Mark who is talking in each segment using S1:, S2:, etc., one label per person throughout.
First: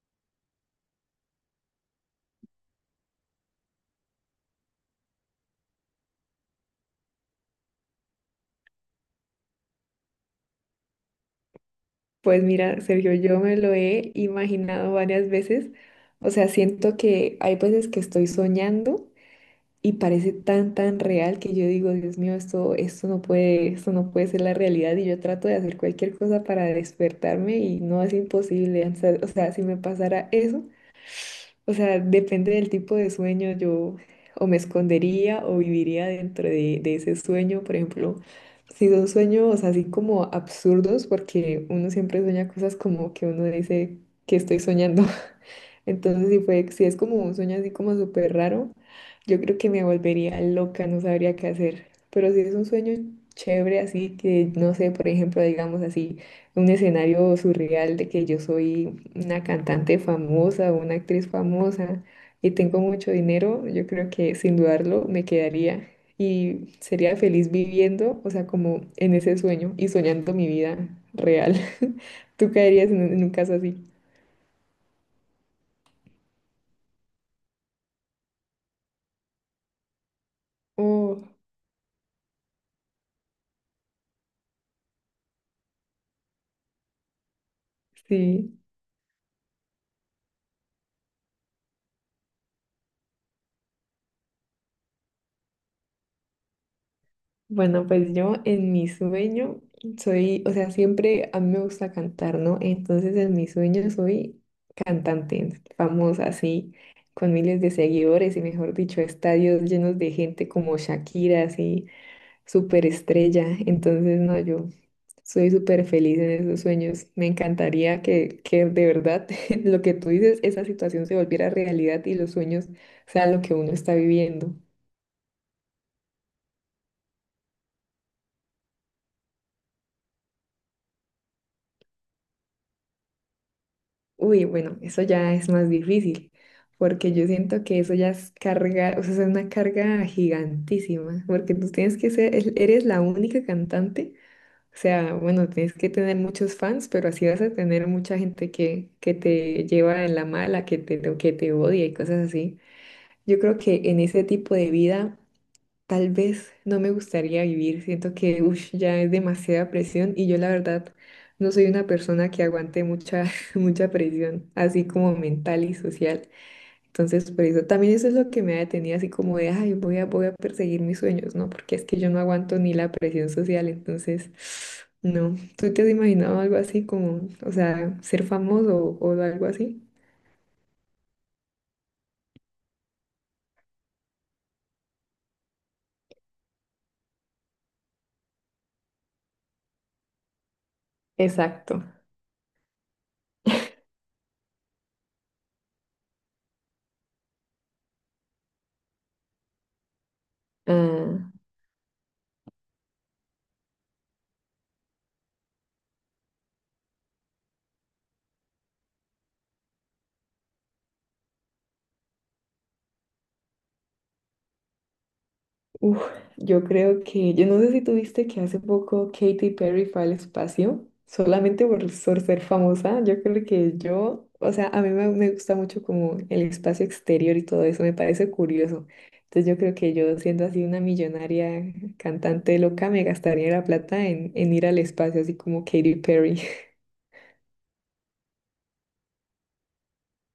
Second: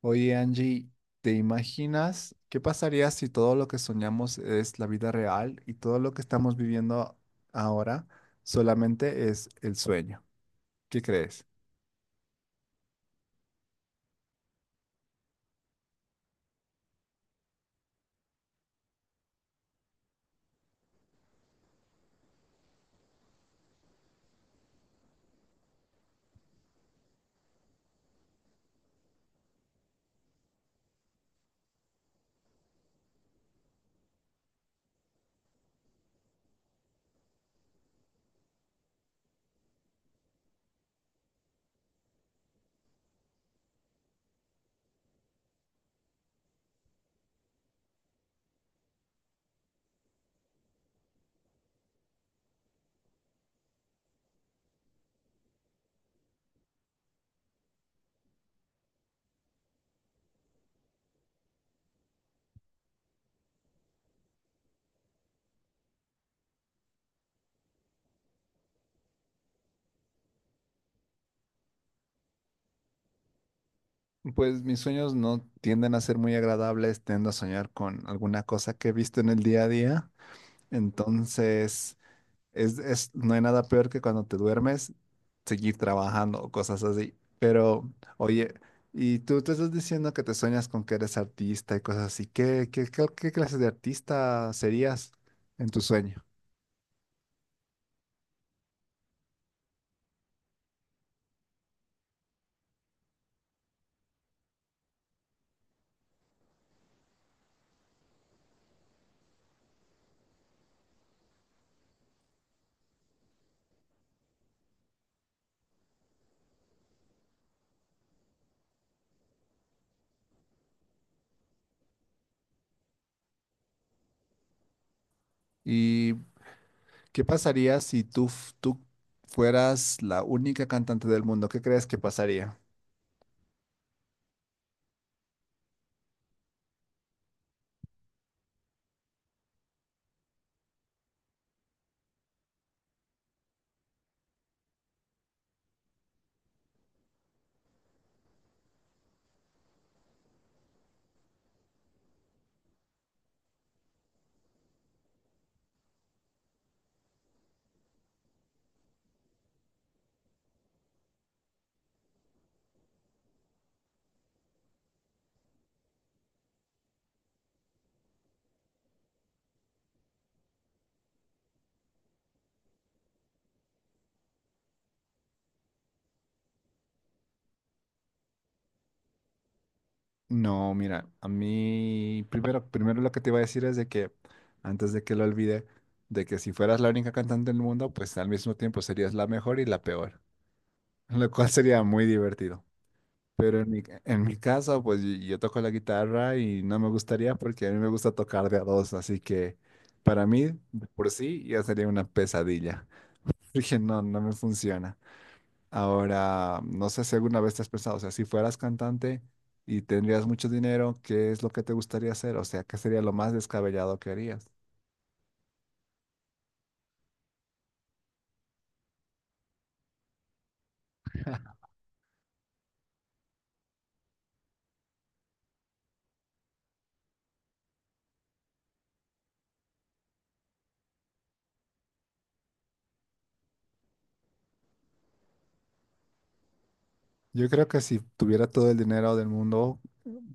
S1: Oye, Angie, ¿te imaginas qué pasaría si todo lo que soñamos es la vida real y todo lo que estamos viviendo ahora solamente es el sueño? ¿Qué crees?
S2: Pues mira, Sergio, yo me lo he imaginado varias veces. O sea, siento que hay veces que estoy soñando y parece tan real que yo digo, Dios mío, esto no puede ser la realidad. Y yo trato de hacer cualquier cosa para despertarme y no es imposible. O sea, si me pasara eso. O sea, depende del tipo de sueño, yo o me escondería o viviría dentro de ese sueño, por ejemplo, si son sueños así como absurdos, porque uno siempre sueña cosas como que uno dice que estoy soñando. Entonces, si es como un sueño así como súper raro, yo creo que me volvería loca, no sabría qué hacer. Pero si es un sueño chévere, así que, no sé, por ejemplo, digamos así, un escenario surreal de que yo soy una cantante famosa o una actriz famosa y tengo mucho dinero, yo creo que sin dudarlo me quedaría y sería feliz viviendo, o sea, como en ese sueño y soñando mi vida real. ¿Tú caerías en un caso así?
S1: Pues mis sueños no tienden a ser muy agradables, tiendo a soñar con alguna cosa que he visto en el día a día.
S2: Oh,
S1: Entonces, es no hay nada peor que cuando te duermes seguir trabajando o cosas así. Pero, oye,
S2: sí.
S1: y tú te estás diciendo que te sueñas con que eres artista y cosas así. ¿Qué clase de artista serías en tu sueño?
S2: Bueno, pues yo en mi sueño soy, o sea, siempre a mí me gusta cantar, ¿no? Entonces en mi sueño soy cantante famosa, así, con miles de seguidores y mejor dicho, estadios llenos de gente como Shakira, así, súper estrella. Entonces, no, yo soy súper feliz en esos sueños. Me encantaría que de verdad lo que tú dices, esa situación se volviera realidad y los sueños sean lo que uno está viviendo.
S1: ¿Y qué pasaría si tú fueras la única cantante del mundo? ¿Qué crees que pasaría?
S2: Uy, bueno, eso ya es más difícil, porque yo siento que eso ya es carga, o sea, es una carga gigantísima, porque tú tienes que ser, eres la única cantante, o sea, bueno, tienes que tener muchos fans, pero así vas a tener mucha gente que te lleva en la mala, que te odia y cosas así. Yo creo que en ese tipo de vida tal vez no me gustaría vivir, siento que ush, ya es demasiada presión y yo la verdad no soy una persona que aguante mucha, mucha presión, así como mental y social. Entonces, por eso también eso es lo que me ha detenido, así como de, ay, voy a perseguir mis sueños, ¿no? Porque es que yo no aguanto ni la presión social, entonces, no. ¿Tú te has imaginado algo así como, o sea, ser famoso o algo así?
S1: No, mira, a mí primero lo que te iba a decir es de que, antes de que lo olvide, de que si fueras la única cantante del mundo, pues al mismo tiempo serías la mejor y la peor, lo cual sería
S2: Exacto.
S1: muy divertido. Pero en mi caso, pues yo toco la guitarra y no me gustaría porque a mí me gusta tocar de a dos, así que para mí, de por
S2: Ah,
S1: sí, ya sería una pesadilla. Dije, no me funciona. Ahora, no sé si alguna vez te has pensado, o sea, si fueras cantante y tendrías mucho dinero, ¿qué es lo que te gustaría hacer? O sea, ¿qué sería lo más descabellado que harías?
S2: uf, yo creo que, yo no sé si tuviste que hace poco Katy Perry fue al espacio, solamente por ser famosa, yo creo que yo, o sea, a me gusta mucho como el espacio exterior y todo eso, me parece curioso. Entonces yo creo que yo siendo así una millonaria cantante loca, me gastaría la plata en ir al espacio, así como Katy Perry.
S1: Yo creo que si tuviera todo el dinero del mundo,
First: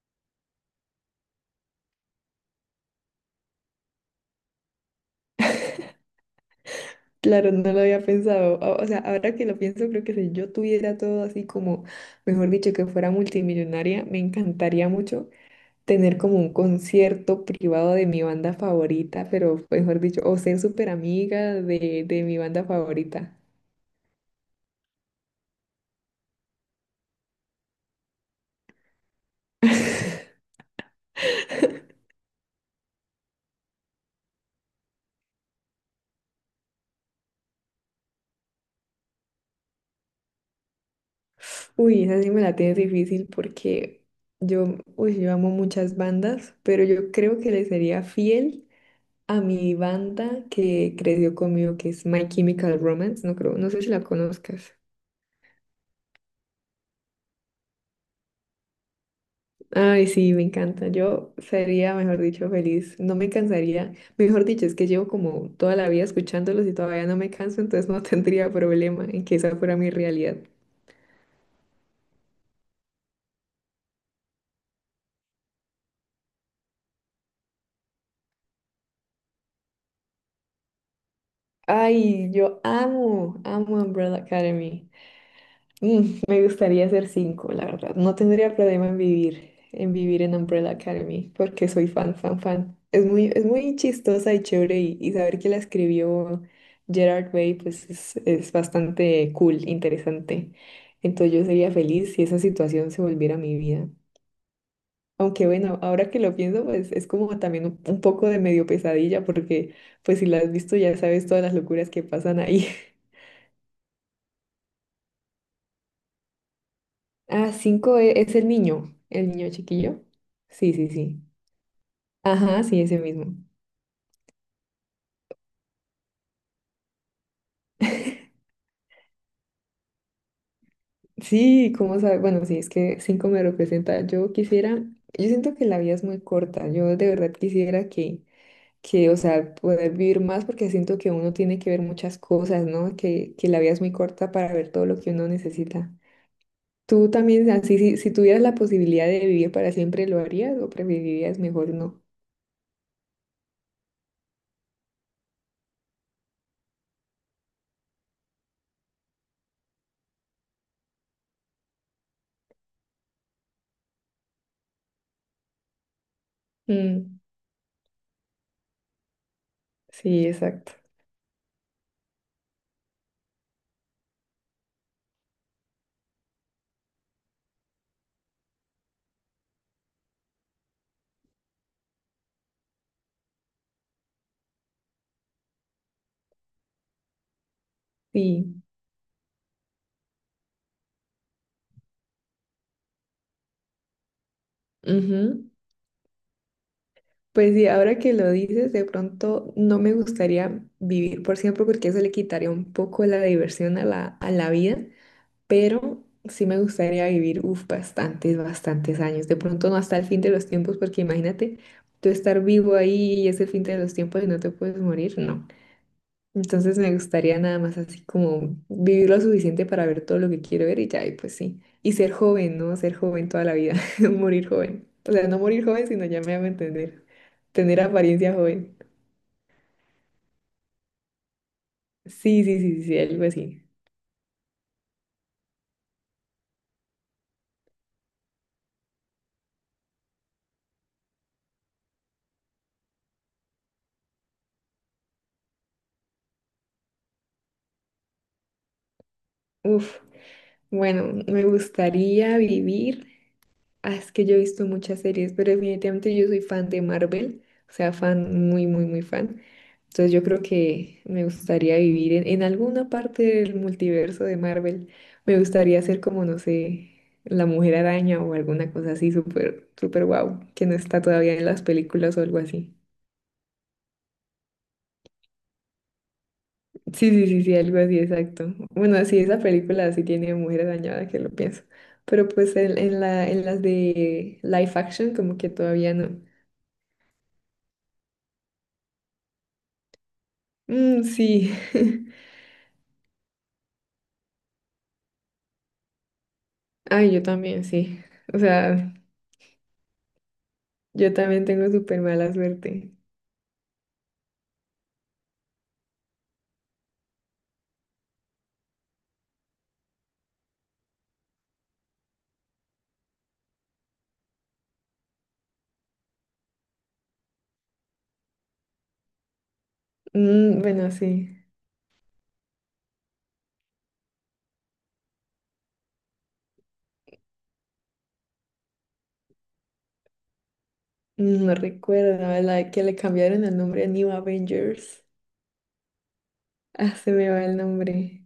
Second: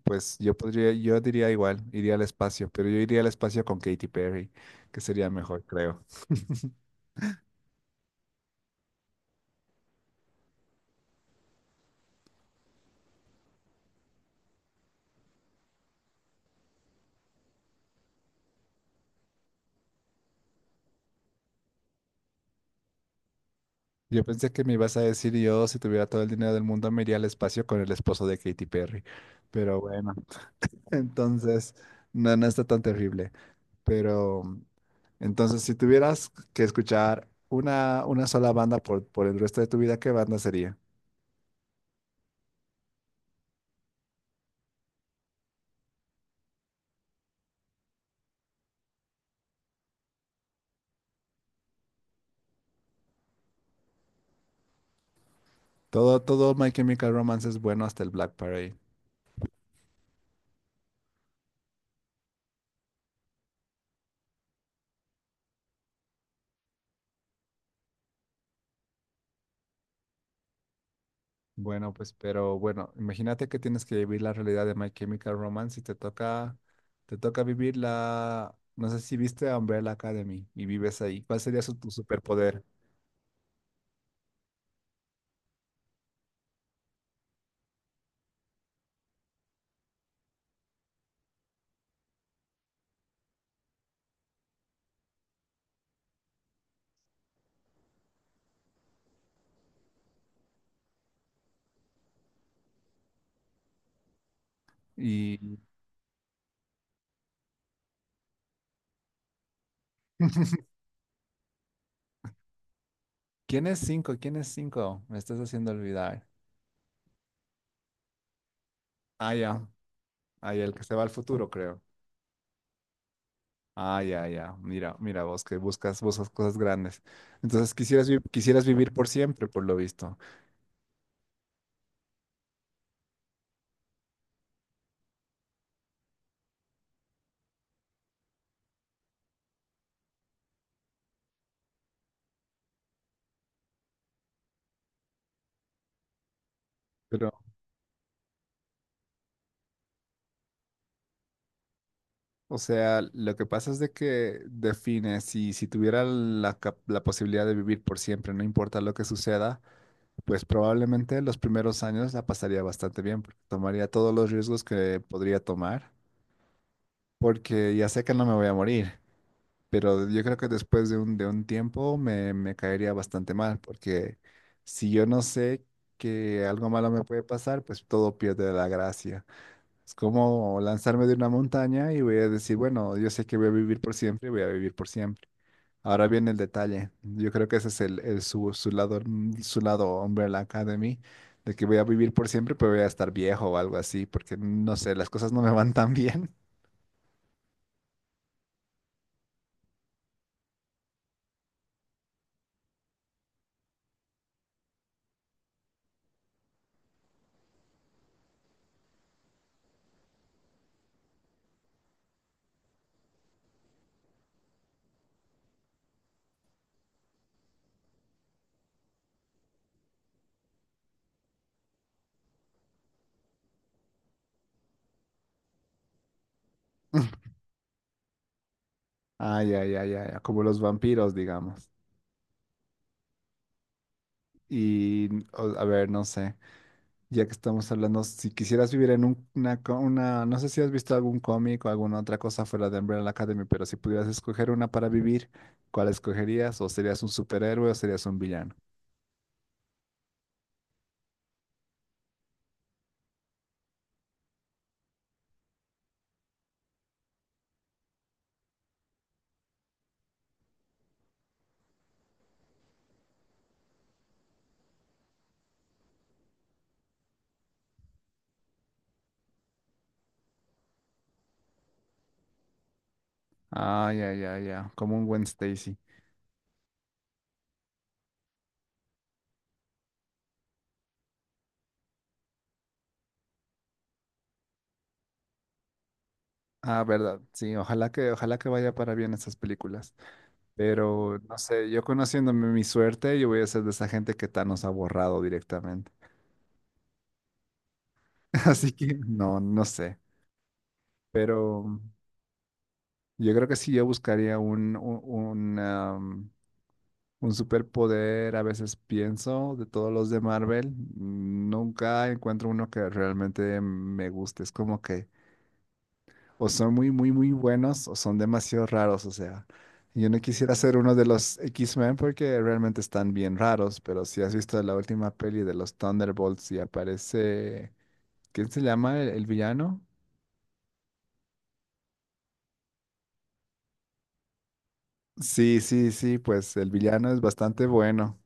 S1: pues yo podría, yo diría igual, iría al espacio, pero yo iría al espacio con Katy Perry, que sería mejor, creo.
S2: Claro, no lo había pensado. O sea, ahora que lo pienso, creo que si yo tuviera todo así como, mejor dicho, que fuera multimillonaria, me encantaría mucho tener como un concierto privado de mi banda favorita, pero mejor dicho, o ser súper amiga de mi banda favorita.
S1: Yo pensé que me ibas a decir yo, si tuviera todo el dinero del mundo, me iría al espacio con el esposo de Katy Perry. Pero bueno, entonces, no, no está tan terrible. Pero entonces, si tuvieras que escuchar una sola banda por el resto de tu vida, ¿qué banda sería?
S2: Uy, esa sí me la tienes difícil porque yo, uy, yo amo muchas bandas, pero yo creo que le sería fiel a mi banda que creció conmigo, que es My Chemical Romance. No creo, no sé si la conozcas.
S1: Todo My Chemical Romance es bueno hasta el Black Parade.
S2: Ay, sí, me encanta. Yo sería, mejor dicho, feliz. No me cansaría. Mejor dicho, es que llevo como toda la vida escuchándolos y todavía no me canso, entonces no tendría problema en que esa fuera mi realidad.
S1: Bueno, pues, pero bueno, imagínate que tienes que vivir la realidad de My Chemical Romance y te toca vivir la, no sé si viste Umbrella Academy y vives ahí. ¿Cuál sería su, tu
S2: Ay, yo
S1: superpoder?
S2: amo, amo Umbrella Academy. Mm, me gustaría hacer cinco, la verdad. No tendría problema en vivir, en vivir en Umbrella Academy, porque soy fan, fan, fan. Es muy chistosa y chévere y saber que la escribió Gerard Way, pues es bastante cool, interesante. Entonces yo sería feliz si esa situación se volviera mi vida.
S1: ¿Y
S2: Aunque bueno, ahora que lo pienso, pues es como también un poco de medio pesadilla, porque pues si la has visto ya sabes todas las locuras que pasan ahí.
S1: quién es cinco? ¿Quién es cinco? Me estás haciendo olvidar.
S2: Ah, cinco es el
S1: Ah,
S2: niño
S1: ya.
S2: chiquillo.
S1: Ah, ya,
S2: Sí,
S1: el que
S2: sí,
S1: se va al
S2: sí.
S1: futuro, creo.
S2: Ajá, sí, ese mismo.
S1: Ah, ya, ya. Mira, mira vos que buscas, buscas cosas grandes. Entonces quisieras, quisieras vivir por siempre, por lo visto.
S2: Sí, ¿cómo sabe? Bueno, sí, es que cinco me representa. Yo quisiera, yo siento que la vida es muy corta. Yo de verdad quisiera que, o sea, poder vivir más porque siento que uno tiene que ver muchas cosas, ¿no? Que la vida es muy corta para ver todo lo que uno necesita. ¿Tú
S1: Pero,
S2: también, así, si tuvieras la posibilidad de vivir para siempre, lo harías o preferirías mejor no?
S1: o sea, lo que pasa es de que define, si, si tuviera la, la posibilidad de vivir por siempre, no importa lo que suceda, pues probablemente los primeros años la pasaría bastante bien, porque tomaría todos los riesgos que podría tomar,
S2: Mm,
S1: porque ya sé que no me voy a morir. Pero yo
S2: sí,
S1: creo que
S2: exacto.
S1: después de un tiempo me caería bastante mal, porque si yo no sé que algo malo me puede pasar, pues todo pierde la gracia. Es como lanzarme de una montaña y voy a decir, bueno, yo sé que voy a vivir por siempre y voy a vivir por siempre. Ahora viene el detalle. Yo creo que ese es el su,
S2: Sí.
S1: su lado, su lado Umbrella Academy, de que voy a vivir por siempre, pero voy a estar viejo o algo así, porque no sé, las cosas no
S2: Ujú.
S1: me van tan bien.
S2: Pues sí, ahora que lo dices, de pronto no me gustaría vivir por siempre porque eso le quitaría un poco la diversión a a la vida, pero sí me gustaría vivir, uf, bastantes, bastantes años. De pronto no hasta el fin de los tiempos porque imagínate tú estar vivo ahí y es el fin de los tiempos y no te puedes morir, no. Entonces me gustaría nada más así como vivir lo suficiente para ver todo lo que quiero ver y ya, y pues sí. Y ser joven, ¿no? Ser joven toda la vida, morir joven. O sea, no morir joven, sino ya me hago entender, tener apariencia joven.
S1: ah, ya, ya, ya, ya, como los vampiros, digamos.
S2: Sí, sí, sí, sí, algo así.
S1: Y, a ver, no sé, ya que estamos hablando, si quisieras vivir en una, una, no sé si has visto algún cómic o alguna otra cosa fuera de Umbrella Academy, pero si pudieras escoger una para vivir, ¿cuál escogerías? ¿O serías un superhéroe o serías un villano?
S2: Uf, bueno, me gustaría vivir. Ah, es que yo he visto muchas series, pero definitivamente yo soy fan de Marvel, o sea, fan muy, muy, muy fan. Entonces yo creo que me gustaría vivir en alguna parte del multiverso de Marvel. Me gustaría ser como, no sé, la Mujer Araña o alguna cosa así súper, súper guau, que no está todavía en las películas o algo así.
S1: Ah, ya, ya, ya, como un Gwen Stacy.
S2: Sí, sí, sí, sí, algo así, exacto. Bueno, sí, esa película sí tiene Mujer Araña, que lo pienso. Pero pues en las de live action como que todavía no.
S1: Ah, verdad, sí, ojalá que vaya para bien esas películas.
S2: Mm,
S1: Pero, no
S2: sí.
S1: sé, yo conociéndome mi suerte, yo voy a ser de esa gente que Thanos ha borrado directamente.
S2: Ay, yo también, sí. O
S1: Así
S2: sea,
S1: que, no, no sé,
S2: yo también tengo
S1: pero...
S2: súper mala suerte.
S1: Yo creo que sí, yo buscaría un, un un superpoder. A veces pienso de todos los de Marvel. Nunca encuentro uno que realmente me guste. Es como que o son muy, muy, muy buenos o son demasiado raros. O sea, yo no quisiera
S2: Mm,
S1: ser
S2: bueno,
S1: uno de
S2: sí.
S1: los X-Men porque realmente están bien raros. Pero si has visto la última peli de los Thunderbolts y aparece... ¿Quién se llama el villano?
S2: Mm, no recuerdo, la de que le cambiaron el nombre a New Avengers.
S1: Sí, sí, sí, pues el
S2: Ah,
S1: villano
S2: se
S1: es
S2: me va el
S1: bastante bueno.
S2: nombre.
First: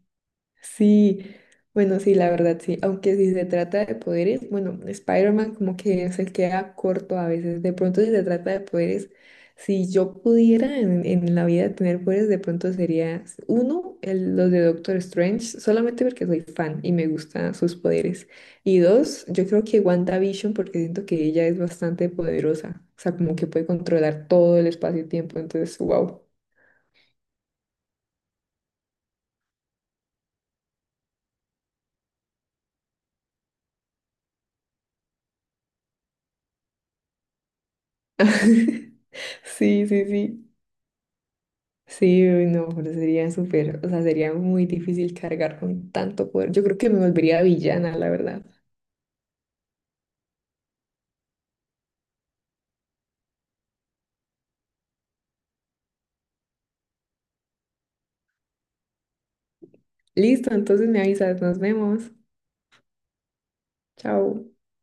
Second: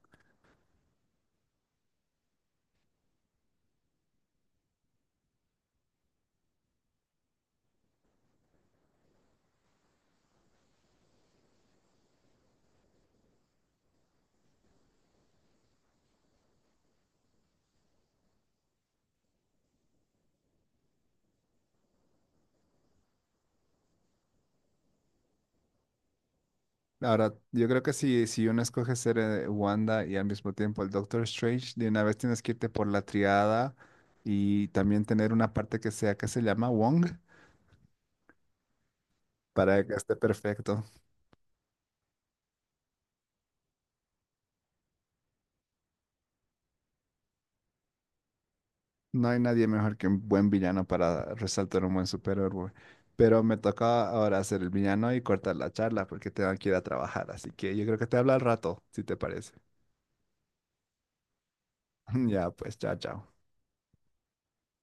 S2: Sí, bueno, sí, la verdad, sí. Aunque si se trata de poderes, bueno, Spider-Man como que se queda corto a veces. De pronto, si se trata de poderes, si yo pudiera en la vida tener poderes, de pronto sería uno, los de Doctor Strange, solamente porque soy fan y me gustan sus poderes. Y dos, yo creo que WandaVision, porque siento que ella es bastante poderosa. O sea, como que puede controlar todo el espacio y tiempo. Entonces, wow.
S1: Ahora, yo creo que si, si uno escoge ser Wanda y al mismo tiempo el Doctor Strange, de una vez tienes que irte por la triada y también tener una parte que sea que se llama Wong para
S2: Sí,
S1: que
S2: sí,
S1: esté
S2: sí.
S1: perfecto.
S2: Sí, uy, no, pero sería súper, o sea, sería muy difícil cargar con tanto poder. Yo creo que me volvería villana, la verdad.
S1: No hay nadie mejor que un buen villano para resaltar un buen superhéroe. Pero me toca ahora ser el villano y cortar la charla porque tengo que ir a trabajar. Así que yo creo que te hablo al rato, si te parece.
S2: Listo, entonces me avisas, nos vemos.
S1: Ya, pues, chao, chao.
S2: Chao.